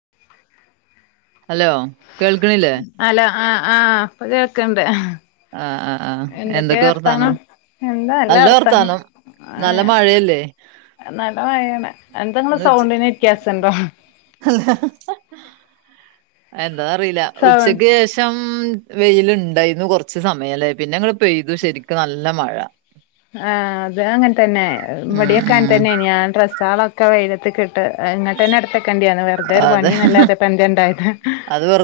[inaudible] Hello കേൾക്ക്ന്നില്ലേ hello ആഹ് ആഹ് ഇപ്പൊ കേക്ക്ണ്ട് ആഹ് ആഹ് ആഹ് എന്തൊക്കെ വർത്താനം എന്താ നല്ല വർത്താനം നല്ല ഏഹ് മഴയല്ലേ നല്ല മയാണി എന്തങ്ങളെ സൗണ്ടിന് വ്യത്യാസണ്ടോ എന്താ എന്താ അറിയില്ല സൗണ്ട് ഉച്ചക്ക് ശേഷം വെയിലുണ്ടായിരുന്നു കുറച്ച് സമയല്ലേ പിന്നെ ങ്ങട് പെയ്തു ശരിക്കും നല്ല മഴ ആഹ് അത് അങ്ങനെ തന്നെ ഉം ഇവടിയൊക്കെ അങ്ങൻ ഉം തന്നെയേനി ഞാൻ ഡ്രസ്സോളൊക്കെ വെയിലത്ത് ട്ട് ഇങ്ങട്ടെന്നെ അടുത്തക്കേണ്ടിയന്ന് വെറ്തെ ഒരു അതെ പണിന്നല്ലാതെപ്പ എന്തണ്ടായത്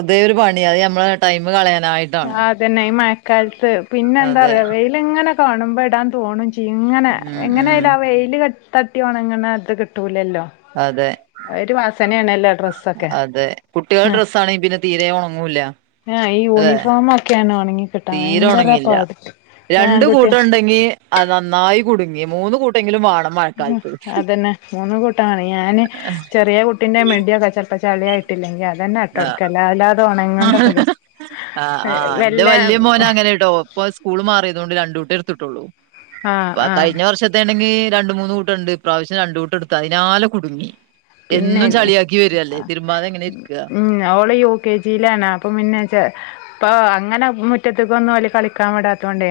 അതേ ഒരു പണി അത് നമ്മെ ടൈം കളയാനായിട്ട് ആഹ് അതന്നെ ഈ മഴക്കാലത്ത് പിന്നെ അതെ എന്താറയൊ വെയില് എങ്ങനെ കാണുമ്പോ ഇടാൻ തോണും ചെയ ഇങ്ങനെ ഉം ഉം എങ്ങനെയാലും ആ വെയില് ക തട്ടിയോണങ്ങനെ അത് കിട്ടൂലല്ലോ അതെ ഒരു വാസനയണല്ലോ അഡ്രസ്സ് അതെ കുട്ടികളെ ഡ്രസ്സ് ആണെങ്കിൽ പിന്നെ തീരെ ഒണങ്ങൂല്ല ആഹ് ഈ അതെ യൂണിഫോം ഒക്കെയാണ് ഒണങ്ങി തീരെ ഉണങ്ങില്ല രണ്ടു ആൺകുട്ടി കൂട്ടുണ്ടെങ്കി അഹ് നന്നായി കുടുങ്ങി മൂന്ന് കൂട്ടെങ്കിലും വേണം ഉം മഴക്കാലത്ത് അതന്നെ മൂന്ന് കൂട്ടം വാണെ ഞാന് ചെറിയ കുട്ടിന്റെ മിടി ഒക്കെ ചെൽപ്പൊ ചളിയായി ട്ട് ഇല്ലങ്കി അത് തന്നെ ഇട്ടോട്ക്കലാ എല്ലാതൊണങ്ങണ്ടെപ്പൊത് ആ് ആഹ് ഇന്റെ വല്യ മോനങ്ങനെ ഇടു ഇപ്പൊ സ്കൂള് മാറിയതോണ്ട് രണ്ടൂട്ടേ എടുത്തിട്ടുള്ളൂ ആഹ് ഇപ്പ ആഹ് കഴിഞ്ഞ വർഷ ത്തെണെങ്കി രണ്ട് മൂന്ന് കൂട്ടുണ്ട് ഇപ്രാവിശ്യം രണ്ട് കൂട്ടം എടുത്തു അതിനാലെ കുടുങ്ങി എന്നും പിന്നെല്ലേ ചളിയാക്കി വരല്ലേ ആഹ് തിരുമാതെ എങ്ങനെ ഇര്ക്ക ഉം ഓള് യു കെ ജിയിലാണ് അപ്പം പിന്നെ ചെ ഇപ്പൊ അങ്ങനെ മുറ്റത്തക്കൊന്നും ഓല് കളിക്കാൻ വിടാ ത്തോണ്ടേ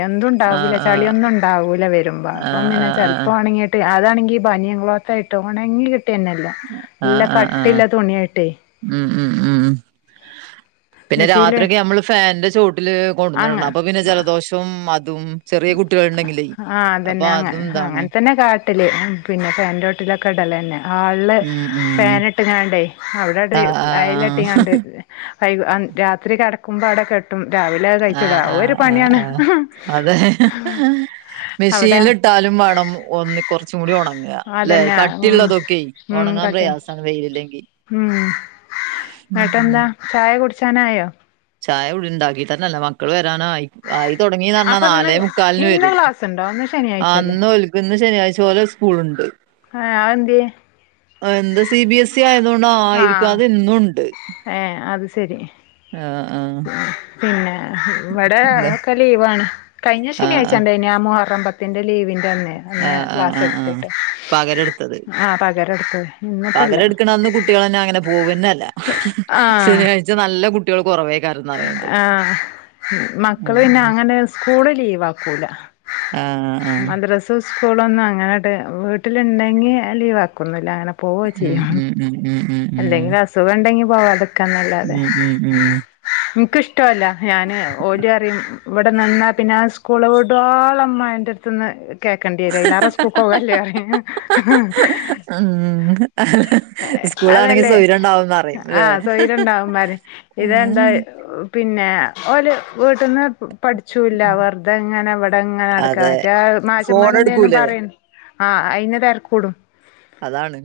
ആഹ് എന്തുണ്ടാവൂല ആഹ് ചളിയൊന്നും ഉണ്ടാവൂല വരുമ്പോ ആഹ് അപ്പം പിന്നെ ആഹ് ചെല് പ്പ ആഹ് വണെങ്കി ട്ട് അതാണെങ്കി ഈ ബനിയം ക്ലോത് ആയിട്ട് ഒണങ്ങി കിട്ടന്നെല്ല നല്ല ആഹ് ആഹ് ആഹ് കട്ടില്ല തുണിയായിട്ടേ ഉം ഉം ഉം പിന്നെ മെഷീല് രാത്രിയൊക്കെ നമ്മള് ഫാന്റെ ചോട്ടില് അങ്ങ കൊണ്ടുന്നിട്ടിടണം അപ്പൊ പിന്നെ ജലദോഷം അതും ചെറിയ കുട്ടികളുണ്ടെങ്കിലേ ആഹ്അതെന്നെ അപ്പൊ അങ്ങെ അതും ഇതാണ് അങ്ങനെ തന്നെ കാ ട്ടില് പിന്നെ ഫാൻ്റെ ചോട്ടിലെക്കെ ഇടല്ലേന്നെ ഹാൾളള് ഉം ഉം ഫാൻ ഇട്ട്ക്കാണ്ടെ അവിടെണ്ട് ആഹ് ആഹ് ആഹ് അയലെട്ടിക്കാണ്ട് എ രാത്രി കിടക്കുമ്പോ അവിടെ ട്ടും രാവിലെ അത് ആഹ് കഴിച്ചിടാ ആഹ് ഒരു ആഹ് പണിയാണ് ആഹ് അതെ അവിടെ മെഷീനിലിട്ടാലും വാണം ഒന്ന് കുറച്ചും കൂടി ഒണങ്ങ അല്ലെ അതന്നെ ഉം കട്ടിയുള്ളള്ളതൊക്കെ ഉം ഒണങ്ങാൻ കട്ട് പ്രയാസാണ് വെയിലില്ലെങ്കി ഉം ന്നട്ടെന്താ ചായ കുടിച്ചാനായോ ചായ ഇവിടി ഇണ്ടാക്കിട്ടന്നെല്ല മക്കള് വരാനായി ആയി തുടങ്ങിന്ന് പറഞ്ഞാ അപ്പൊ ഇന്ന് നാലേ മുക്കാലിന് ഇന്ന് വരും ക്ലാസ്സുണ്ടോ ഇന്ന് ആ ശനിയാഴ്ചല്ലേ ഇന്ന് ഓല് ഇന്ന് ശനിയാഴ്ച്ച ഓലെ സ്കൂൾ ണ്ട് ഏഹ് അഹ് ന്തേ ആഹ് എന്തെ സി ബി എസ് ഇ ആയതോ ണ്ട് ആയിരിക്കും അത് എന്നുണ്ട്. ഏഹ് അത് ശരി. ആഹ് ആഹ്. പിന്നെ ഇവിടെ ഒക്കെ ലീവാണ് കഴിഞ്ഞ ആഹ് ആഹ് ശനിയാഴ്ച്ച ഇണ്ടായേ നി ആ മുഹറം പത്ത്. ത്തിന്റെ ലീവിന്റെ അന്നെ അന്ന് ആഹ് ആഹ് ക്ലാസ് ആഹ് ആഹ് എടുത്തിട്ട്, പകരെടുത്തത് ആ പകരം എടുത്തത് ഇന്നിപ്പല്ല പകരെടുക്കണന്ന് കുട്ടികളന്നെ അങ്ങനെ പോവന്നല്ല. ആഹ്. ഇജ്ജ് നല്ല കു കുട്ട്യോൾ കുറവെയ്ക്കാരം ന്ന ആഹ് മക്കള് പിന്നെ ഉം അങ്ങനെ സ് സ്കൂള് ലീവ് ആക്കൂല ആഹ് ആഹ് മദ്രസ് സ്കൂളൊന്നും അങ്ങനട്ട് വീട്ടിലിണ്ടെങ്കി ലീവാക്കൊന്നുല്ല അങ്ങനെ പോവൊ ഉം ചെയ്യും. ഉം ഉം ഉം ഉം. സുഖംണ്ടെങ്കി പോവാതെക്കാന്നല്ലാതെ. ഉം ഉം ഉം ഉം എനിക്കിഷ്ടല്ല ഞാന് ഓല് അറിം ഇവിടെ നിന്നാ പിന്നെ ആ സ്കൂള് വിടുവൊളം മ്മാന്റെ ത്ത് ന്ന് കേക്കണ്ടിരു ആയിലേറെ സ്കൂക്കോവല്ലേ അറി. സ്കൂളാണെങ്കി സൗര്യംണ്ടാവും ന്ന റിം ല്ലേ അഹ് പിന്നെ ഓല് വീട്ട്ന്ന് പഠിച്ചൂല്ല വെറുതെ ങ്ങനെ ഇവിടെ ഇങ്ങനെ നടക്കാ അതെ മറ്റേ ഫോൺ മാഷമ്മാര് എന്തേലും എടുക്കൂലേ പറിം ആഹ് അയിന് തെര്ക്കൂടും. അതാണ്.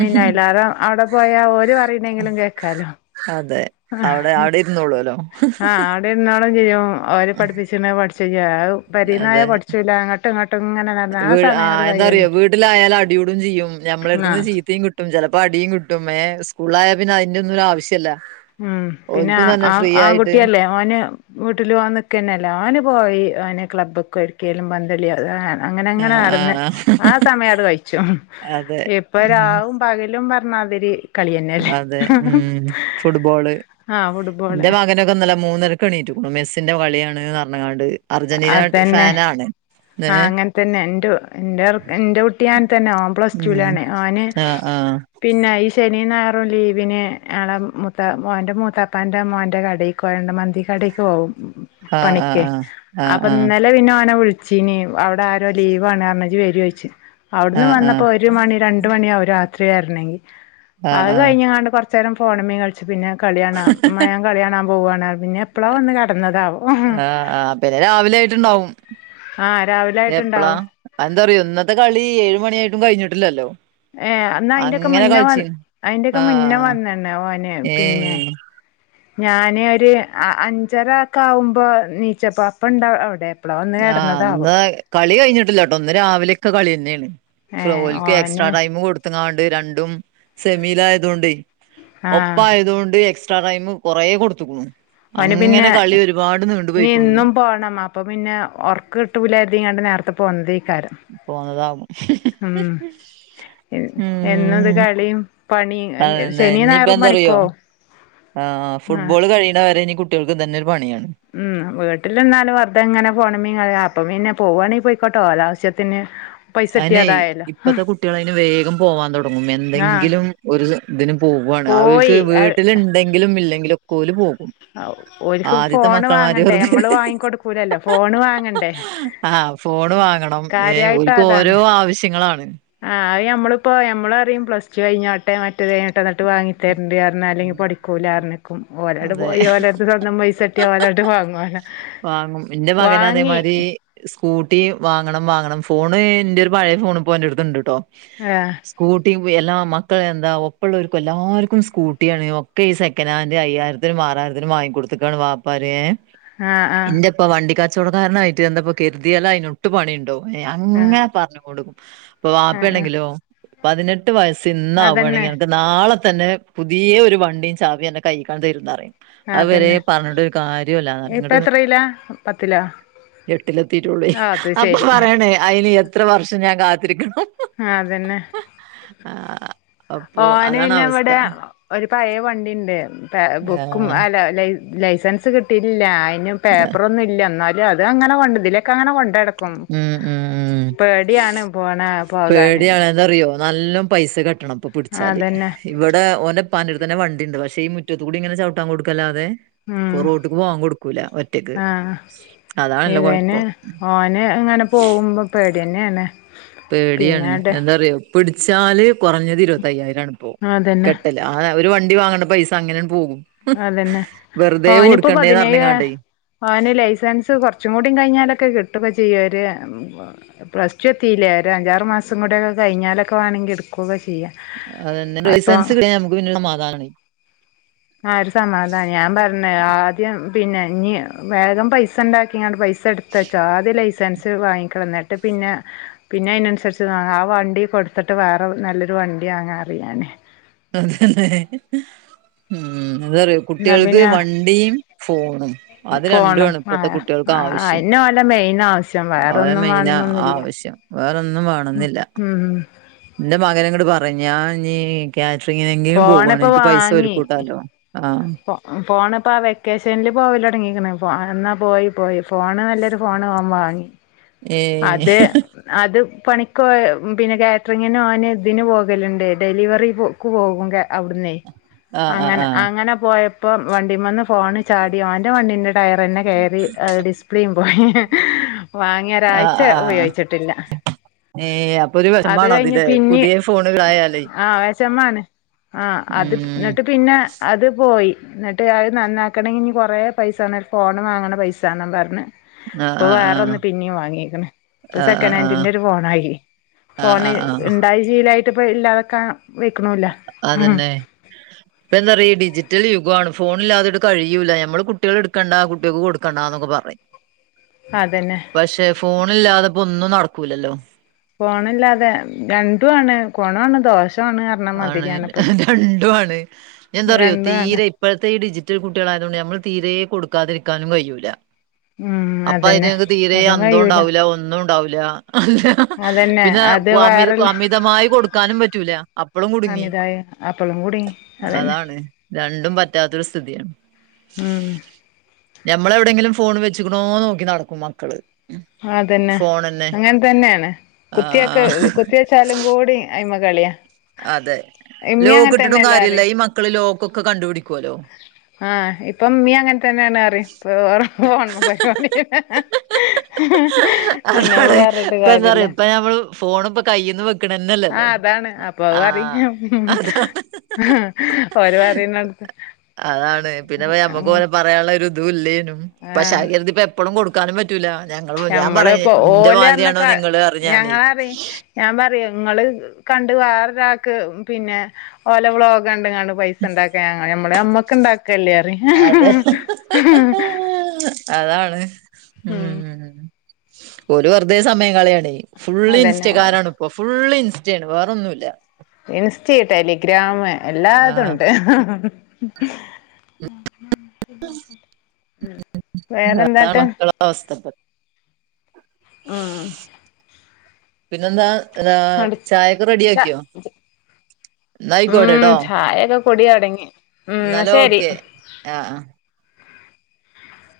പിന്നെ അയിലാറെ അവിടെ പോയാ ഓര് പറയുന്നെങ്കിലും കേക്കാലോ അതെ അവിടെ അവിടെ ഇരുന്നോളൊല്ലോ ആഹ് അവിടെ ഇരുന്നോളും ചെയ്യും അവര് പഠിപ്പിച്ചിന് പഠിച്ചയ്യ അഹ് പെരീന്നായ പഠിച്ച് ലാ ങ്ങ ട്ട് ങ്ങട്ട് ഇങ്ങനെ നടന്ന് ആ വ് സമയങ്ങട്ട് ആഹ് എന്താറിയോ കയ്യും വീട്ടിലായാല് അടിയൂടും ചെയ്യും ഞമ്മളടുത്ത്ന്ന് ആഹ് ചീത്തയും കി കിട്ടും ചെലപ്പോ അടിയും കിട്ടും ഏ സ്കൂളായ പിന്നെ അയിന്റൊന്നു ഒരു ആവിശ്യല്ല. ഉം പിന്നെ ആ ആൺകുട്ടിയല്ലേ ഓന് വീട്ടില് ഓൻ നിക്കന്നെല്ല ഓന് പോയി ഓന് ക്ലബ്ബ് ക്കെ ഒര്ക്കേലും പന്തളി ഏ അങ്ങനെങ്ങനെ ആഹ് നടന്ന് ആഹ് ആ സമയത് കഴിച്ചും അതെ ഉം ഇപ്പരാവും. പകലും പർഞ്ഞാതിരി കളിയന്നെല്ലേ? അതെ ഉം ഫുട്ബോള് ആഹ് ഫുട്ബോള് എന്റെ മകനൊക്കെ ഇന്നലെ മൂന്നരക്ക് എണീറ്റ്ക്കുണു മെസ്സിന്റെ കളിയാണ് പർഞ്ക്കാണ്ട്. അർജന്റീന ഫാനാണ്. ഏഹ് ആഹ് അങ്ങൻതന്നെ എൻ്റെ എൻ്റെർക് എൻ്റെ കുട്ടി അങ്ങൻതന്നെ ഓൻ പ്ലസ് ഉം ടുലാണ് ഓന് ആഹ് ആഹ്. പിന്നെ ഈ ശനിയും ഞായറും ലീവിന് ആളെ മൂത്ത മോന്റെ മൂത്താപ്പാന്റെ മോന്റെ കടയി മന്തി കടയ്ക്ക് പോഉം പണിക്ക് ആഹ് ആഹ് അപ്പൊ ഇന്നേ ആഹ് ന്നലെ പിന്നെ ഓനെ വിള്ച്ചീന് അവിടെ ആരോ ലീവാണ് ഇജ്ജ് വരുഒ ചോയ്ച്ച് അവിട്ന്ന് ആഹ് വന്നപ്പോ ആഹ് ഒ ഒരു മണി രണ്ട് മണിയാവും രാത്രി വെര്നെങ്കി ആഹ് അത് ആഹ് ആഹ് കഴിഞ്ഞാണ്ട് കൊറച്ചേരം ഫോൺമ്മെ കൾ വച്ച് പിന്നെ കളിയാണാ മയ കളിയാണാൻ പോവാണ് പിന്നെ എപ്പോളോ വന്ന് കടന്നതാവും. ആഹ് ആ പിന്നെ രാവിലെ ആയിട്ടുണ്ടാവും ആ രാവിലെ എപ്പളാ? ആയിട്ടുണ്ടാവും എന്താ അറിയോ ഇന്നത്തെ കളി ഏഴ് മണിയായിട്ടും കഴിഞ്ഞിട്ടില്ലല്ലോ? ഏഹ് എന്ന അയിന്റൊക്കെ അങ്ങനെ മുന്നേ വന്ന് കളിച്ചീന് അയിന്റൊക്കെ മുന്നേ ആഹ് വന്നണ് ഓന് പിന്നെ ഏഹ് ഞാന് ഒരു അ അഞ്ചര ഒക്കെ ആവുമ്പോ നീച്ചപ്പ അപ്പൊണ്ടാ ആ അവിടെ എപ്പളാ വന്ന് ആഹ് കിടന്നതാവോ അന്ന കളി കഴിഞ്ഞിട്ടില്ലട്ടോ ഇന്ന് രാവിലെക്കെ കളിയന്നെയാണ്. ഏ ഫ്ലോൽക്ക് എക്സ്ട്രാ ഓന് ടൈം കൊടു ക്കാണ്ട് രണ്ടും സെമിലായതൊണ്ട് ആ ഒപ്പയതൊണ്ട് എക്സ് ട്രടൈമ് കൊറേ കൊടുത്തക്കണു. ഓന് പിന്നെ നീ പോയിക്കുണു ഇന്ന് ഇന്നും പോണം മാ അപ്പംപിന്നെ ഒർക്ക് കിട്ടില്ലായിരുതങ്ങാണ്ട് നേരത്തെ പോന്നതായികരം. പോന്നതാവും. എന്നത് കളിയും പണിം അതന്നെ ശനിയ ഇനിയിപ്പ ഞായറും എന്താറിയോ പണിക്കോവും ആഹ് അ ആ ഫുട്ബോൾ കഴിയണ വരെ ഇനി കുട്ടികൾക്ക് തന്നെരു പണിയാണ്. ഉം വീട്ടിൽനിന്നാലും വറുതെ ഇങ്ങനെ ഫോൺമ്മെ ക അപ്പൊ പിന്നെ പോവുവാണെങ്കി പോയിക്കോട്ട ഓലാവശ്യത്തിന്. അയിനെ ഇപ്പത്തെ കുട്ടികൾ അതിന് വേഗം പോവാൻ തുടങ്ങും ആഹ് എന്തെങ്കിലും ഒരു ഇതിനന് പോവുവയാണ് അവൾക്ക് പോയി വീട്ടില ഉണ്ടെങ്കിലും ഇല്ലെങ്കിലും ഒക്കെ പോലല് പോവും ഓല്ക്ക് ഫോണ് വാങ്ങണ്ടേ വെറുതെ നമ്മൾ വാങ്ങിക്കൊടുക്കലല്ലോ ഫോണ് വാങ്ങണ്ടേ ആഹ് ഫോണ് വാങ്ങണം ഏ ഒൽ കാര്യായിട്ട് ക്ക് അതാണ് ഓരോ ആവശ്യങ്ങളാണ്. ആഹ് ഞമ്മള്പ്പോ ഞമ്മളറിയ പ്ലസ്ടു കഴിഞ്ഞോട്ടെ മറ്റേത് കിഞ്ഞോട്ട എന്നിട്ട് വാങ്ങി തരണ്ട് അറി - ന്നാല് ഉം, പഠിക്കൂല അറിനക്കും ഒലാട് അതെ പോയി ഓലരരുട് സ്വന്തം പൈസട്ടിയാ ഓലങ്ങാട്ട് വാങ്ങുല്ലോ. എന്റെ മകന അതേമാരി സ്കൂട്ടി വാങ്ങണം വാങ്ങണം ഫോണ് എന്റെ ഒരു പഴയ ഫോൺ പോ എന്റെറ ഓന്റടുത്ത്ണ്ട്ട്ടോ. ആഹ്. സ്കൂട്ടി എല്ലാ മക്കളെ എന്താ ഒപ്പുള്ളവർക്കും എല്ലാവർക്കും സ്കൂട്ടിയാണ് ഒക്കെ ഈ സെ- കാനന്റ് അയ്യായിരത്തിനും ആറായിരത്തിനും വാങ്ങിക്ക കൊടുത്തക്കാണ് വാപ്പാര് ആഹ് ആഹ് ഇപ്പൊ വണ്ടിക്കാച്ചോട കാരണമായിട്ട് എന്തപ്പോ കരുതിയാല അതിനൊട്ട് പണിയുണ്ടോ? ആഹ് അങ്ങെ പറഞ്ഞഞ് കൊണ്ട്ക്കും ഇപ്പൊ വാപ്പ ആഹ് ആഹ് ണ്ടങ്കിലോ പതിനെട്ട് എട്ടു വയസ്സ് അതന്നെ ഇന്നാവുകവാണെിൽഞനക്ക് നാളെ തന്നെ പുതിയ ഒരു വണ്ടിയും ചാവി അന്റെ കഴിക്കാന് തരു ന്നറയും.. അവരെ പറഞ്ഞിട്ടരു കാര്യല്ലാറയുംങ്ങിട്ട് റില പത്തിലോ? എട്ടിലെത്തിട്ടുള്ളൂ ആ അത് അപ്പൊ ശരി പറയണേ അയിന് എത്ര വർഷം ഞാൻ കാത്തിരിക്കണം. അതന്നെ ആഹ്. ഓന് പിന്നെവിടെ ഒരു പഴയ വണ്ടിണ്ട് ആ, ബുക്കും അ ലൈസൻസ് കിട്ടിയില്ല അയിനും. പേപ്പറൊന്നും ല്ല ന്നാലും അത് അങ്ങനെ കൊണ്ട് ഇതിലേക്കെ അങ്ങനെ കൊണ്ടടക്ക് ഉം ഉം ഉം പോണ പോകാന് പേടിയണന്തറിയോ? നല്ലൊം പൈസ കട്ടണംപ്പൊ പിടിച്ചാല്. അതന്നെ ഇവിടെ ഓന്റെ പണ്ടട്തന്നെ വണ്ടിണ്ട് പക്ഷേ ഈ മുറ്റത്തൂടി ഇങ്ങെ ചവിട്ടാൻ കൊടുക്കല്ലാതെ ഉം ഇപ്പൊ റോട്ടിക്ക് ബാഗ് കൊടുക്കൂല ഒറ്റക്ക് ആ അതാണല്ല ഇവന് കൊഴപ്പം ഓന് ഇങ്ങനെ പോവുമ്പോ പേടിയന്നെയാണ് പേടിയാണ് പിന്നാട് എന്താറിയോ പിടിച്ചാല് കൊറഞ്ഞത് ഇരുപത്തയ്യായിരം ആണ് ഇപ്പൊ അതന്നെ കെട്ടൽ ആ അവര് വണ്ടി വാങ്ങണ്ട പൈസ അങ്ങനങ്ങു പോകും അതന്നെ വെറുതെ ഓനിപ്പ കൊടുക്കണ്ടേന്ന് പതിനേഴാ പറഞ്ഞ്ങ്ങാണ്ടേ ഓന് ലൈസൻസ് കൊറച്ചും കൂടി കഴിഞ്ഞാലൊക്കെ കിട്ടുക്ക ചെയ്യവര് പ്ലസ് ടു എത്തില്ലേ ഒരു അഞ്ചാറ് മാസം കുടക്ക കഴിഞ്ഞാലക്ക വാണെങ്കി എടുക്കൂക്കെ ചെയ്യാം അതന്നെ അപ്പൊ ലൈസൻസ് കിട്ടിയ നമുക്ക് പിന്ന സമാതാനൊണ്ട് ആ ഒരു സമാതാനാ ഞാൻ പറഞ്ഞ് ആദ്യം പിന്നെ ഇനി വേഗം പൈസിണ്ടാക്കിങ്ങാണ്ട് പൈസ എടുത്ത് ത്ത ച്ചാദ്യ ലൈസൻസ് വാങ്ങിക്കണം എന്നിട്ട് പിന്ന പിന്നെ അയിനനുസരിച്ച് ആ വണ്ടി കൊടുത്തിട്ട് വേറെ നല്ലൊരു വണ്ടി വാങ്ങന്നറിയും ഞാന് അതന്നെ ഉം അത്പറയും എന്നാ കുട്ടിയൾക്ക് പിന്നെ വണ്ടിയും ഫോണും അത് രണ്ടു ഫോണും ആണ് ആ ഇപ്പഴ്ത്തെ കുട്ടിയൾക്ക് ആ ആവിശ്യം അയന്നെ ഓലെ മെയിൻ ആവശ്യം ഓലെ വേറൊന്നും മെയിനാ വേണന്നൊന്നുല്ല ആവിശ്യം വേറൊന്നും വേണംന്നില്ല ഉം ന്റെ മകനങ്ങട് പറഞ്ഞാ ഇനീ കാറ്ററിങ്ങിനെങ്കിലും പോവാണ് ഫോണിപ്പോ എനിക്ക് പൈസൊരുക്കൂട്ടാലോ ആഹ് പോണിപ്പാ ആ വെക്കേഷൻല് പോവലൊടങ്ങീക്ക്ണ് ഇപ്പോ എന്നാ പോയി പോയി ഫോണ് നല്ലൊരു ഫോണ് ഓൻ വാങ്ങി ഏഹ് അത് അത് പണിക്കോ പിന്നെ കാറ്ററിങ്ങിനും അവന് ഇതിന് പോകലൊണ്ട് ഡെലിവെറി ക്ക് പോകും കാ അവിടുന്ന് ആഹ് ആഹ് അങ്ങന ആഹ് അങ്ങന പോയപ്പം വണ്ടി മേന്ന് ഫോണ് ചാടി ഓന്റെ വണ്ടീന്റെ ടയറന്നെ കേറി ഡിസ് പ്ലെം പോയി വാങ്ങിയ ഒരാഴ്ച ആഹ് ആഹ് ഉപയോയിച്ചട്ടില്ല ഏഹ് അപ്പൊ ഒരു അത് കഴിഞ്ഞു വെഷമാണതില്ലേ പിന്നെ പുതിയ ഫോണ് ആയാലേ ആ വെശമ്മാണ് ആഹ് അത് ഉം എന്നിട്ട് പിന്നെ അത് പോയി എന്നിട്ട് അത് നന്നാക്കണേങ്കി ഇനി കൊറേ പൈസേണം ഒരു ഫോൺ വാങ്ങണ പൈസാന്നും പർഞ്ഞ് ആഹ് ഇപ്പൊ ആഹ് വേറ ആഹ് ഒന്ന് പിന്നേം വാങ്ങീക്കണ് ഇപ്പൊ ആഹ് ആഹ് ആഹ് സെക്കനാഡിന്റെ ഒരു ഫോണായി ആഹ് ഫോണ് ആഹ് ആഹ് ഇണ്ടായി ചീലായിട്ട് ഇപ്പ ഇല്ലാതെക്ക അതന്നെ ഇപ്പ എന്താറിയോ ഇ ഡിജിറ്റൽ യുഗാണ് ഫോണില്ലാതെട്ട് കഴിയൂല്ല നമ്മള് കുട്ടിയള് എടുക്കണ്ട കുട്ടികക്ക് കൊടുക്കണ്ടാന്നൊക്കെ പറയും അതന്നെ പക്ഷെ ഫോണില്ലാതെപ്പൊ ഒന്നും നടക്കൂലല്ലോ ഫോണില്ലാതെ രണ്ടു ആണ് കൊണാണ് ദോഷ് ആണ് ഹ് ഹ് രണ്ടു ആണ് എന്താറിയോ രണ്ടും ആണ് തീരെ ഇപ്പോഴ്ത്തെ ഈ ഡിജിറ്റൽ കുട്ടികളായതോണ്ട് നമ്മൾ തീരേ കൊടുക്കാതിരിക്കാനും കഴിയൂല ഉം അപ്പൊ അതന്നെ അയിനാത്ത് തീരെ അതും അന്തോ കഴിയൂല ഉണ്ടാവൂല ഒന്നുണ്ടാവൂല അല്ലാ അതന്നെ പിന്ന അത് വാമേത് വേറെല്ല കാമിതമായി കൊടുക്കാനും പറ്റൂല അപ്പളും കുടുങ്ങി അമിതായ ആപ്പിളും കൂടി അതന്നെ അതാണ് രണ്ടും പറ്റാത്തൊരു സ്ഥിതിയ ഉം ഞമ്മളെവിടെങ്കിലും ഫോൺ വെച്ചിക്ക്ണോ നോക്കി നടക്കും മക്കള് അതന്നെ ഫോണന്നെ അങ്ങന തന്നെയാണ് ആ കുത്തിയൊക്ക കൊത്തി വെച്ചാലും കൂടി അയിമ്മ കളിയ അതെ ലോക്കിട്ടിട്ടും കാര്യല്ല പറയും ഈ മക്കള് ലോക്കൊക്കെ കണ്ടുപിടിക്കൂല്ലോ ആ ഇപ്പം മിയ അങ്ങനതന്നെ ആന്ന് പറയും മിക്കവാറും ഹ് ഹ് ഹ [unintelligible] ഹ് അതേടെ ഇപ്പം എന്ത് പറയും ഇപ്പ ഞമ്മള് ഫോണിപ്പ കയ്യീന്ന് വെക്ക് ക്കണന്നല്ലല്ലോ ആഹ് അതാണ് അപ്പൊ അത് പറയും ആഹ് അതാണ് ഓര് പറയുന്നോട്ത്ത് അതാണ് പിന്നിപ്പ ഞമ്മക്കോലെ പർ പറയാള്ളൊരു ഇതൂല്ലാര്ന്നു പക്ഷേ ആഹ് എന്തിപ്പേ എപ്പഴും കൊടുക്കാനും പറ്റൂല ഞങ്ങൾ ഞമ്മളിപ്പോ ഓലറിഞ്ഞക്ക പറയും ഞാനേ ഞങ്ങളറി ഞാൻ പറയും നിങ്ങള് കണ്ട് വേറൊരാക്ക് പിന്നെ ഓല ബ്ലോ കണ്ടും ക പൈസ ഇണ്ടാക്ക ഞ ഞമ്മടെ അമ്മക്ക് ഇണ്ടാക്കല്ലറി അതെ അതാണ് ഉം ഒരു വെറുതെ സമയം കളിയണ് ഫുള് അതന്നെ ഇൻസ്റ്റകാരാണ് ഇപ്പ ഫുള്ള് ഇൻസ്റ്റയാണ് വേറൊന്നുമില്ല ഇൻസ്റ്റ ആഹ് ടെലിഗ്രാഎല്ലാതുണ്ട് [unintelligible] ഉം അതാണ് വേറെന്താട്ട് മക്കളെ അവസ്ഥ ഇപ്പൊ ഉം ഉം പിന്നെന്താ ചായയൊക്കെ റെഡിയ ച ആക്കിയോ എന്നയിക്കോട്ടെട്ടോ പൊടി അടങ്ങി ഇന്നാൾ ഓക്കെ ആഹ് ആഹ്